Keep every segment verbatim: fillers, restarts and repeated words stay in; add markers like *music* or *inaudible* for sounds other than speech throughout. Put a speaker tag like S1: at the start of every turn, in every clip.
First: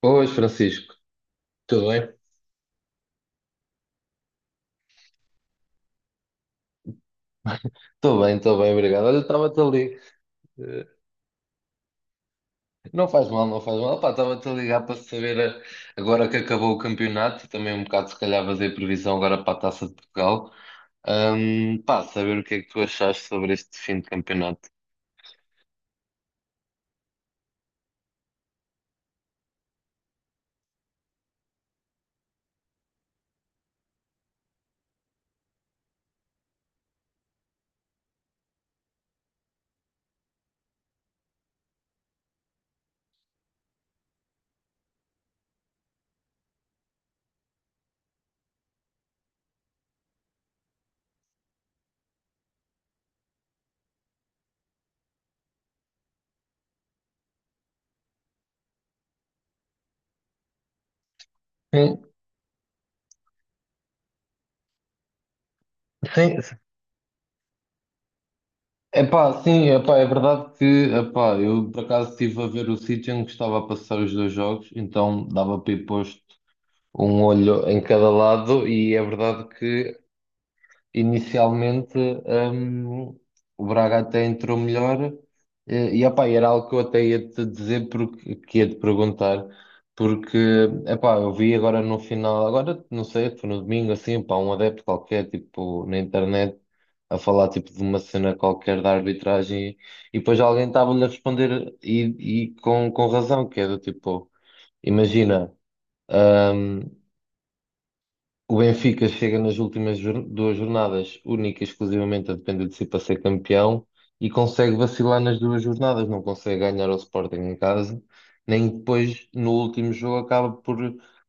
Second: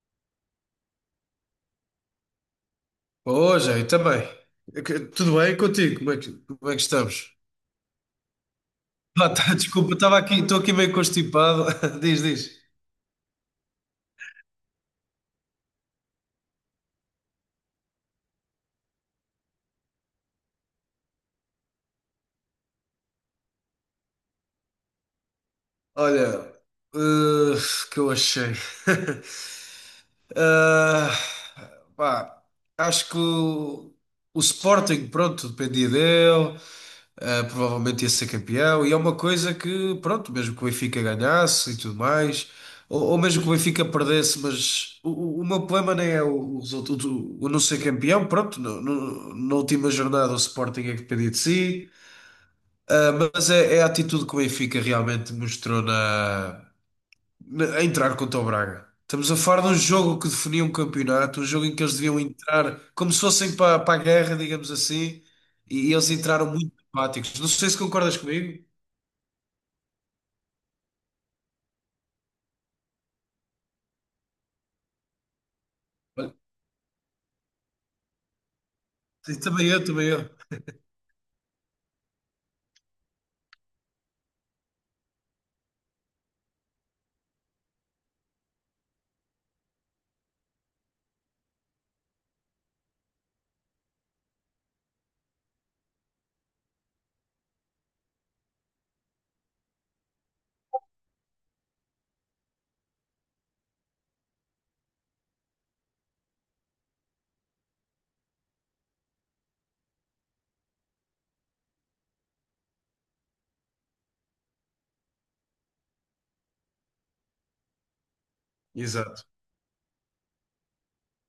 S1: Pois, Francisco, tudo bem?
S2: Ô, Jair, também. É que- Tudo bem contigo? Como é que, como é que estamos?
S1: Estou bem, estou bem, obrigado. Olha,
S2: Ah, tá, *laughs*
S1: estava-te a
S2: desculpa,
S1: ligar.
S2: estava aqui, estou aqui
S1: eh,
S2: meio constipado. *laughs* Diz, diz.
S1: Não faz mal, não faz mal. Pá, estava-te a ligar para saber, eh, agora que acabou o campeonato, também um bocado se calhar fazer previsão agora para a Taça de Portugal. Ahm, pá, saber o que é que tu achaste sobre este fim de campeonato.
S2: Olha, eh, que eu achei. *laughs* ah pá, acho que o, o Sporting, pronto, dependia dele. Uh, provavelmente ia ser campeão, e é uma coisa que, pronto, mesmo que o Benfica ganhasse e tudo mais, ou, ou mesmo que o Benfica perdesse, mas o, o- o meu problema nem é o, o resultado, o, o não ser campeão, pronto, no, no- na última jornada o Sporting é que dependia de si. Uh, mas é, é a atitude que o Benfica realmente mostrou na, a entrar contra o Braga. Estamos a falar de um jogo que definia um campeonato, um jogo em que eles
S1: Sim,
S2: deviam entrar como se fossem para, para a guerra, digamos assim, e e eles
S1: sim.
S2: entraram muito apáticos. Não sei se concordas comigo.
S1: Epá, sim, epá, é verdade que epá, eu por acaso estive a ver o sítio em que estava a passar os dois jogos, então dava para ir posto
S2: Olha.
S1: um olho em cada lado e é verdade
S2: Também eu,
S1: que
S2: também eu.
S1: inicialmente, hum, o Braga até entrou melhor, eh, e epá, era algo que eu até ia te dizer porque que ia te perguntar porque epá, eu vi agora no final, agora não sei, foi no domingo assim, epá, um adepto qualquer tipo na internet a falar tipo de uma cena qualquer da arbitragem e depois alguém estava-lhe a responder e, e com, com razão, que é do tipo, imagina, hum, o Benfica chega nas últimas jor- duas jornadas, única e exclusivamente a depender de si para ser campeão, e consegue vacilar nas duas jornadas, não consegue ganhar ao Sporting em casa, nem
S2: Exato.
S1: depois no último jogo acaba por,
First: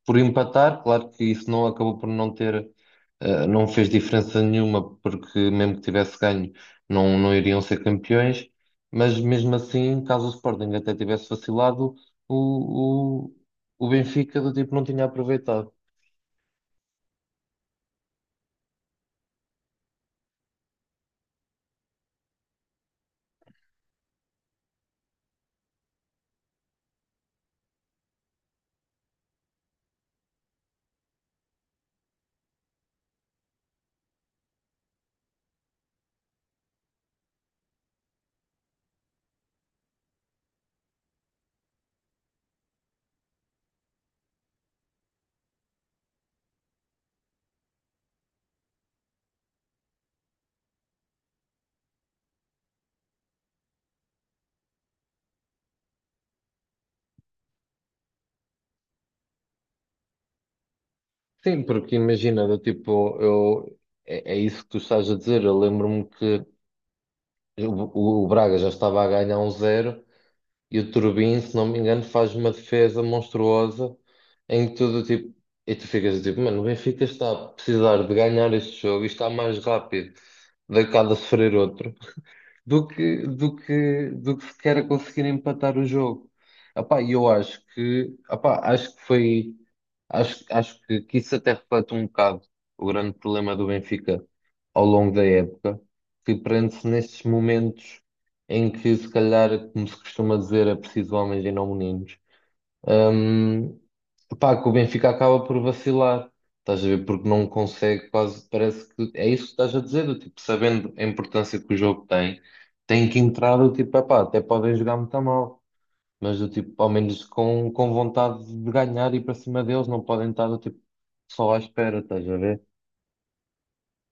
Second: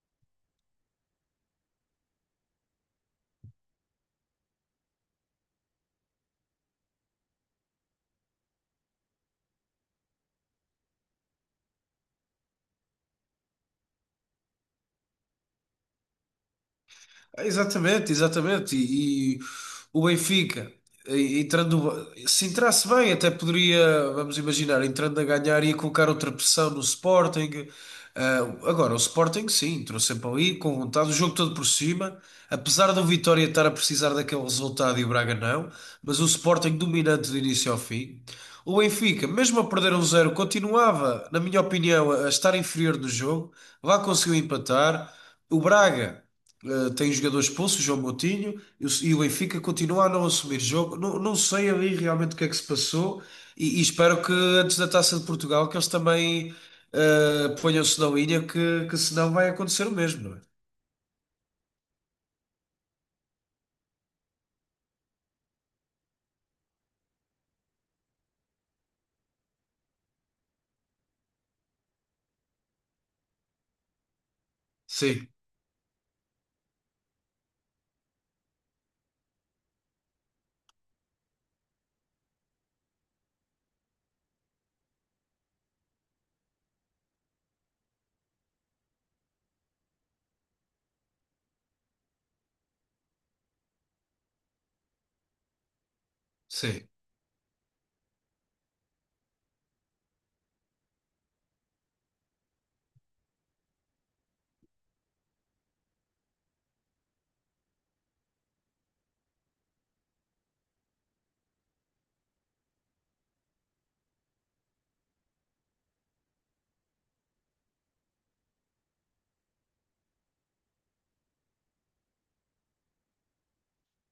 S1: por empatar. Claro que isso não acabou por não ter, eh, não fez diferença nenhuma, porque mesmo que tivesse ganho, não, não iriam ser campeões, mas mesmo assim, caso o Sporting até tivesse vacilado, o, o, o Benfica do tipo não tinha aproveitado.
S2: Exatamente, exatamente. E, e o Benfica, e- entrando, se entrasse bem, até poderia, vamos imaginar, entrando a ganhar, ia colocar outra pressão no Sporting. Ah, agora, o Sporting, sim, entrou sempre ali, com vontade, o jogo todo por cima. Apesar do Vitória estar a precisar daquele resultado e o Braga não, mas o Sporting dominante do início ao fim. O Benfica, mesmo a perder um zero, continuava, na minha opinião, a a estar inferior no jogo. Lá conseguiu empatar. O Braga. Uh, tem jogadores expulso, João Moutinho, e o e o Benfica continua a não assumir jogo. Não, não sei ali realmente o que é que se passou e, e espero que antes da Taça de Portugal que eles também uh, ponham-se na linha, que, que senão vai acontecer o mesmo, não é?
S1: Sim, porque imagina, do tipo, eu, é, é isso que tu estás a dizer. Eu lembro-me que o, o Braga já estava a ganhar um zero e o Turbin, se não me engano, faz uma defesa monstruosa em tudo
S2: Sim,
S1: tipo. E tu ficas do tipo, mano, o Benfica está a precisar de ganhar este jogo e está mais rápido de cada sofrer outro do que, do que, do que sequer a conseguir empatar o jogo. Epá, e eu acho que, epá, acho que foi, acho, acho que, que isso até reflete um bocado o grande problema do Benfica ao longo da época, que prende-se
S2: sim.
S1: nestes momentos em que, se calhar, como se costuma dizer, é preciso homens e não meninos. Hum, Pá, que o Benfica acaba por vacilar, estás a ver? Porque não consegue, quase parece que é isso que estás a dizer, do tipo, sabendo a importância que o jogo tem, tem que entrar do tipo, epá, até podem jogar muito mal, mas do tipo, ao menos com, com vontade de ganhar e para cima deles, não podem estar do tipo, só à espera, estás a ver?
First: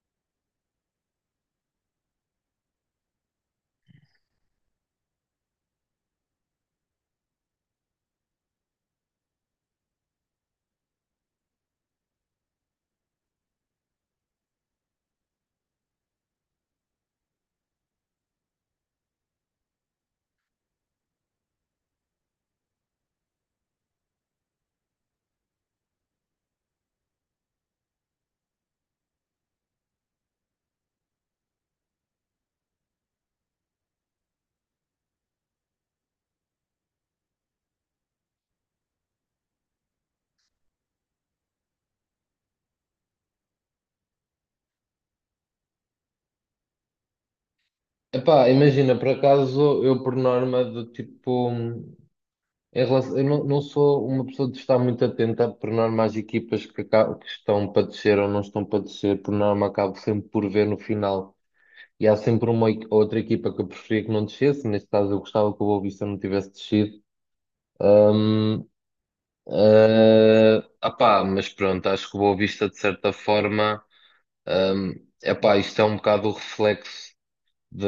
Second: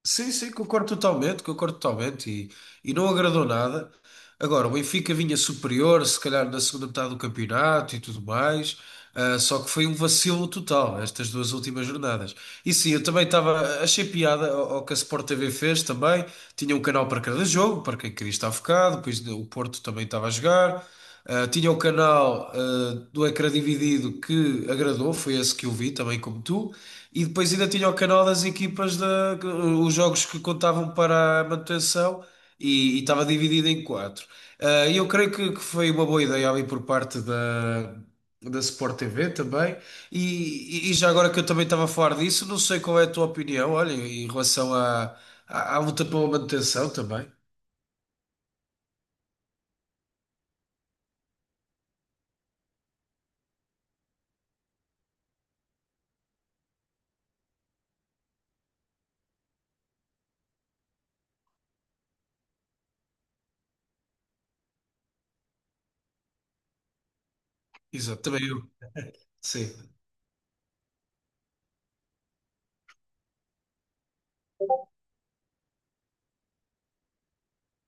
S2: Sim, sim, concordo totalmente, concordo totalmente e, e não agradou nada. Agora, o Benfica vinha superior, se calhar na segunda metade do campeonato e tudo mais, ah, só que foi um vacilo total estas duas últimas jornadas. E sim, eu também estava, achei piada ao, ao que a Sport T V fez também, tinha um canal para cada jogo, para quem queria estar focado, depois o Porto também estava a jogar. Uh, tinha o canal uh, do Ecrã Dividido que agradou, foi esse que eu vi, também como tu. E depois ainda tinha o canal das equipas, da, os jogos que contavam para a manutenção e e estava dividido em quatro. Uh, E eu creio que, que foi uma boa ideia ali por parte da, da Sport T V também. E, e- e já agora que eu também estava a falar disso, não sei qual é a tua opinião, olha, em relação à, à, à luta pela manutenção também.
S1: Epá, imagina, por acaso eu por norma do tipo. Em relação- eu não, não sou uma pessoa de estar muito atenta, por norma, às equipas que, aca- que estão para descer ou não estão para descer, por norma, acabo sempre por ver no final. E há sempre uma equi- outra equipa que eu preferia que não descesse, neste caso eu gostava que o Boa Vista não tivesse descido.
S2: Exato, também
S1: Hum,
S2: eu. Sim,
S1: eh, apá, mas pronto, acho que o Boa Vista, de certa forma, hum, epá, isto é um bocado o reflexo de,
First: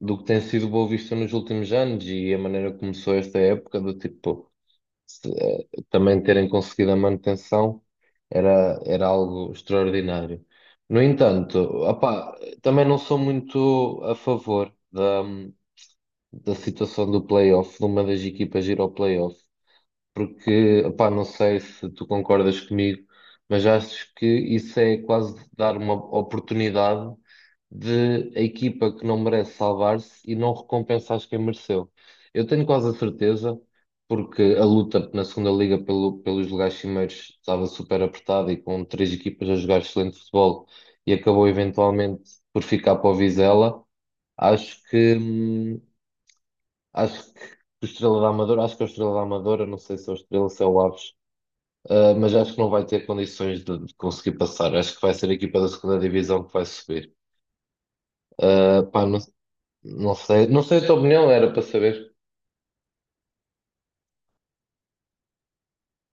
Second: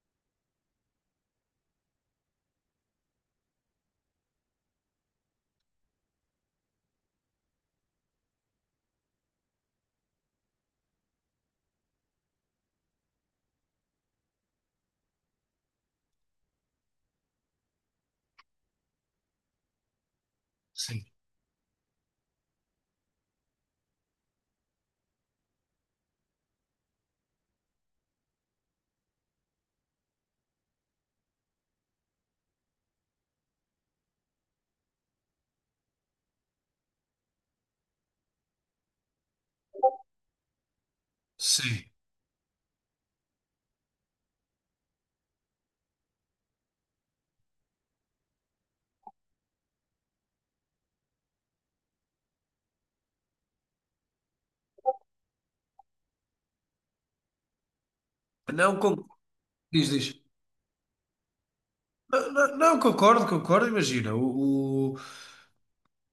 S1: do que tem sido o Boa Vista nos últimos anos e a maneira que começou esta época, do tipo, se- eh, também terem conseguido a manutenção era, era algo extraordinário. No entanto, opá, também não sou muito a favor da, da situação do playoff, de uma das equipas ir ao playoff, porque,
S2: sim,
S1: opá, não sei se tu concordas comigo, mas acho que isso é quase dar uma oportunidade de a equipa que não merece salvar-se e não recompensar quem mereceu. Eu tenho quase a certeza, porque a luta na segunda liga pelo- pelos lugares cimeiros estava super apertada e com três equipas a jogar excelente futebol e acabou
S2: sim.
S1: eventualmente por ficar para o Vizela. Acho que, hum, acho que o Estrela da Amadora, acho que é o Estrela da Amadora, não sei se é o Estrela, se é o Aves. Uh, mas acho que não vai ter condições de, de conseguir passar. Acho que vai ser a equipa da segunda divisão que vai subir.
S2: Não,
S1: Uh,
S2: con-
S1: pá, não,
S2: diz,
S1: não
S2: diz.
S1: sei, não sei a tua opinião, era para saber.
S2: Não, não, não, concordo, concordo. Imagina, o, o,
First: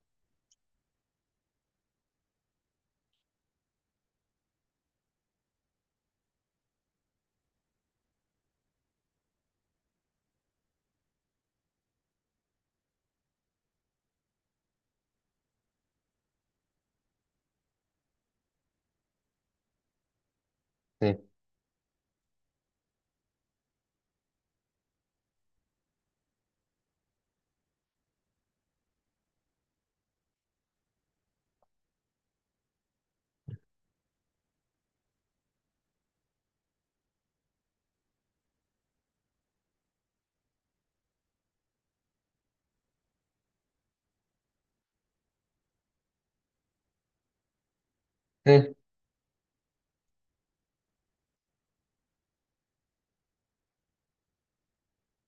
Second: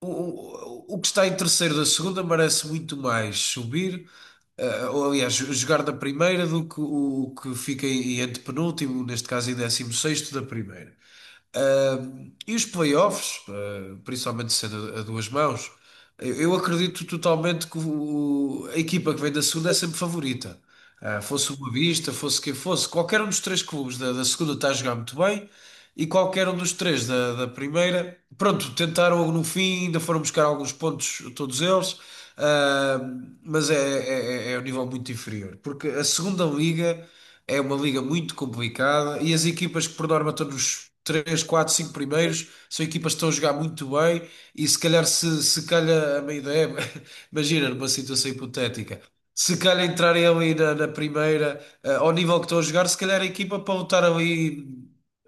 S2: o, o que está em terceiro da segunda merece muito mais subir, eh, ou aliás, jo- jogar da primeira do que o, o que fica em antepenúltimo, neste caso em décimo sexto da primeira. Um, e os playoffs, uh, principalmente sendo a a duas mãos, eu eu acredito totalmente que o- a equipa que vem da segunda é sempre favorita.
S1: Sim,
S2: Uh, fosse o Boa Vista, fosse quem fosse, qualquer um dos três clubes da, da segunda está a jogar muito bem e qualquer um dos três da, da primeira, pronto, tentaram no fim, ainda foram buscar alguns pontos, todos eles, uh, mas é, é, é é um nível muito inferior, porque a segunda liga. É uma liga muito complicada e as equipas que por norma estão nos três, quatro, cinco primeiros são equipas que estão a jogar muito bem e se calhar se, se calha a meio da época, *laughs* imagina numa situação
S1: sim,
S2: hipotética, se calhar entrarem ali na, na primeira, eh, ao nível que estão a jogar, se calhar a equipa para lutar ali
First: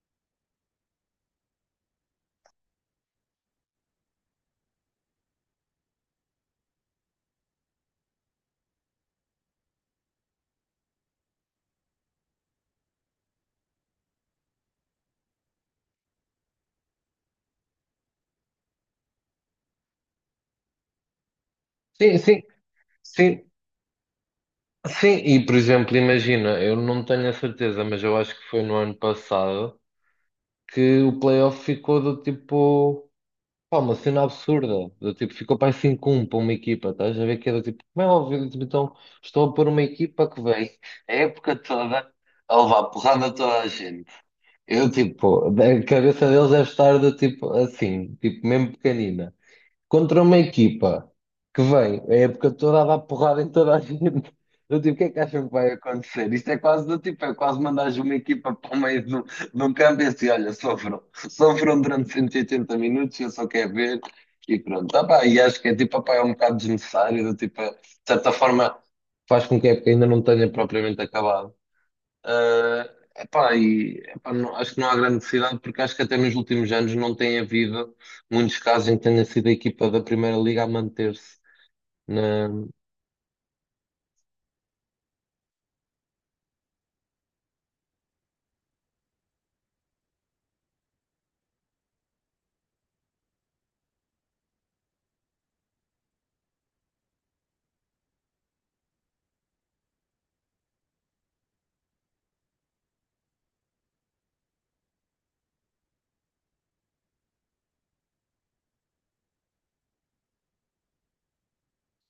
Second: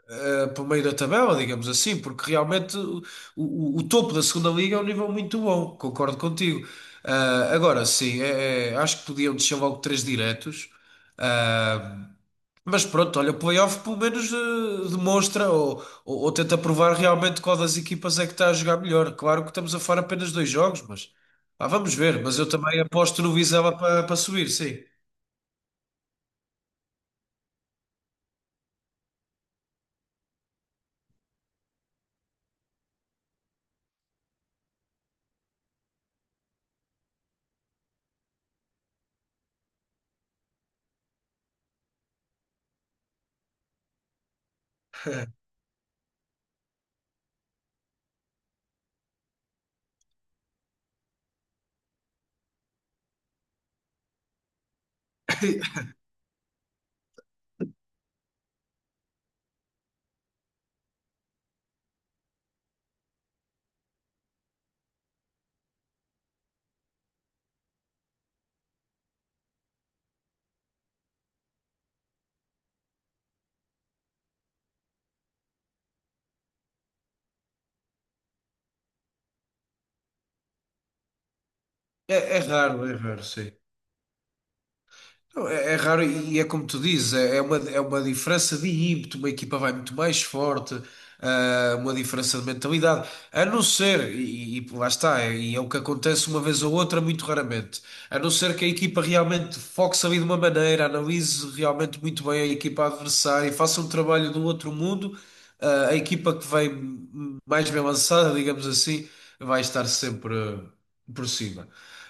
S2: eh, para o meio da tabela, digamos assim, porque realmente o, o- o topo da segunda liga é um nível muito bom, concordo contigo. Ah, agora sim, é- é, acho que podiam descer logo três diretos. eh, mas pronto, olha, o playoff pelo menos eh, demonstra ou, ou, ou tenta provar realmente qual das equipas é que está a jogar melhor. Claro que estamos a falar apenas dois jogos, mas ah, vamos
S1: sim,
S2: ver. Mas
S1: sim,
S2: eu também aposto no
S1: sim.
S2: Vizela para para subir, sim.
S1: Sim, e por exemplo, imagina, eu não tenho a certeza, mas eu acho que foi no ano passado que o playoff ficou do tipo, pá, uma cena absurda. Do tipo, ficou para 5 um para uma equipa, estás a ver que era tipo, como é óbvio, tipo, então estou a pôr uma equipa que vem a época toda a levar porrada a toda a gente. Eu, tipo, a cabeça deles deve estar do tipo assim, tipo, mesmo pequenina, contra uma equipa que vem é a época toda a dar porrada em toda a gente. Eu tipo, o que é que acham que vai
S2: *laughs*
S1: acontecer? Isto é quase do tipo, é quase mandares uma equipa para o meio do, do campo e assim, olha, sofram, sofram durante cento e oitenta minutos, eu só quero ver e pronto. Tá, pá, e acho que é tipo, opá, é um bocado desnecessário, do tipo, de certa forma faz com que a época ainda não tenha propriamente acabado. Ah, epá, e, epá, não- acho que não há grande necessidade, porque acho que até nos últimos anos não tem havido muitos casos em que tenha sido a equipa da Primeira Liga a manter-se
S2: É, é
S1: na...
S2: raro, é raro, sim. Não, é, é raro e é como tu dizes, é é uma, é uma diferença de ímpeto, uma equipa vai muito mais forte, ah, uma diferença de mentalidade, a não ser, e, e lá está, é- e é o que acontece uma vez ou outra, muito raramente, a não ser que a equipa realmente foque-se ali de uma maneira, analise realmente muito bem a equipa adversária e faça um trabalho do outro mundo, ah, a equipa que vem mais bem lançada, digamos assim, vai estar sempre por cima.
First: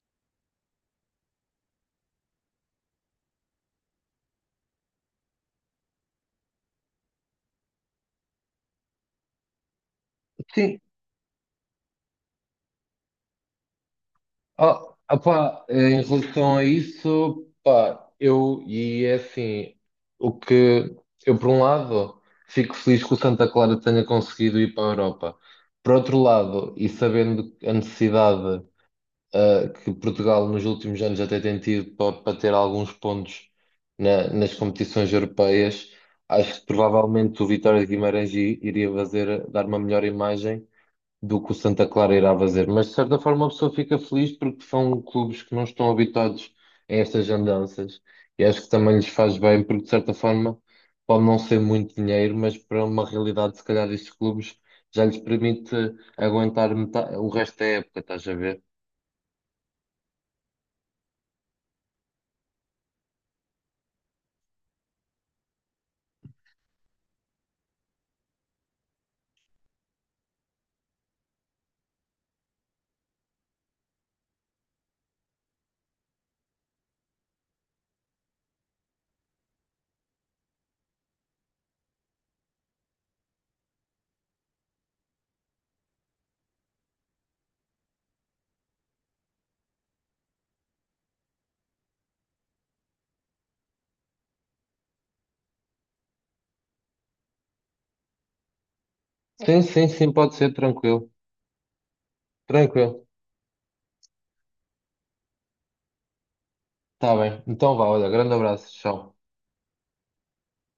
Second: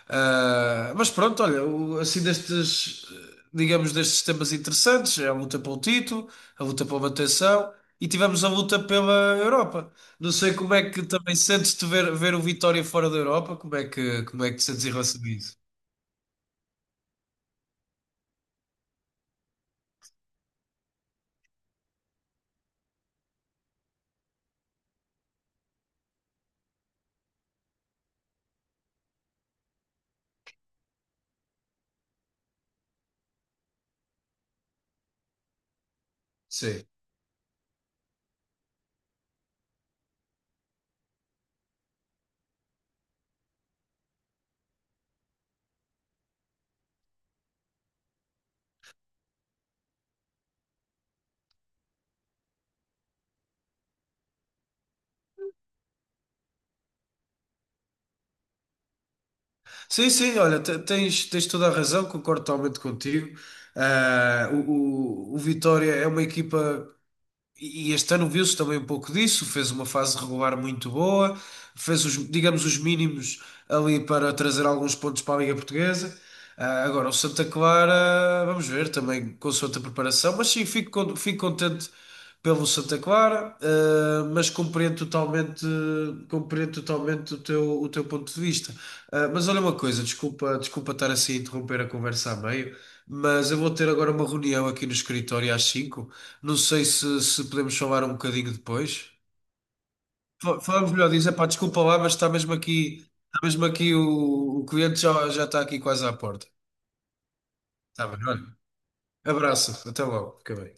S2: Ah, mas pronto, olha, o- assim destes, digamos, destes temas interessantes, é a luta pelo título, a luta pela manutenção e tivemos a luta pela Europa. Não sei como
S1: Sim,
S2: é que também sentes-te ver, ver o Vitória fora da Europa, como é que, como é que te sentes em
S1: ó,
S2: relação a isso?
S1: opá, em relação a isso, pá, eu, e é assim, o que eu, por um lado, fico feliz que o Santa Clara tenha conseguido ir para a Europa. Por outro lado, e sabendo a necessidade. Uh, que Portugal nos últimos anos até tem tido para ter alguns pontos na- nas competições europeias, acho que
S2: Sim.
S1: provavelmente o Vitória de Guimarães i- iria fazer, dar uma melhor imagem do que o Santa Clara irá fazer. Mas de certa forma a pessoa fica feliz porque são clubes que não estão habituados a estas andanças e acho que também lhes faz bem porque de certa forma pode não ser muito dinheiro, mas para uma realidade se calhar destes clubes já lhes permite aguentar metade, o resto da época, estás a ver?
S2: Sim, sim, olha, te- tens, tens toda a razão, concordo totalmente contigo. Ah, o, o, o Vitória é uma equipa. E este ano viu-se também um pouco disso, fez uma fase regular muito boa, fez os, digamos, os mínimos ali para trazer alguns pontos para a Liga Portuguesa. Ah, agora, o Santa Clara, vamos ver também com a sua preparação, mas sim, fico, con- fico contente pelo Santa Clara, ah, mas compreendo totalmente, compreendo totalmente o teu, o teu ponto de vista. Ah, mas olha uma coisa, desculpa, desculpa estar assim a interromper a conversa a meio, mas eu vou ter agora uma reunião aqui no escritório às cinco, não sei se, se podemos falar um bocadinho depois.
S1: Sim, sim, sim, pode ser,
S2: Fa- Falamos melhor
S1: tranquilo.
S2: disso. Epá, desculpa lá, mas está mesmo aqui,
S1: Tranquilo.
S2: está mesmo aqui o, o cliente já, já está aqui quase à porta.
S1: Tá bem. Então vá,
S2: Está
S1: olha,
S2: bem,
S1: grande
S2: olha.
S1: abraço. Tchau.
S2: Abraço, até logo, fica bem.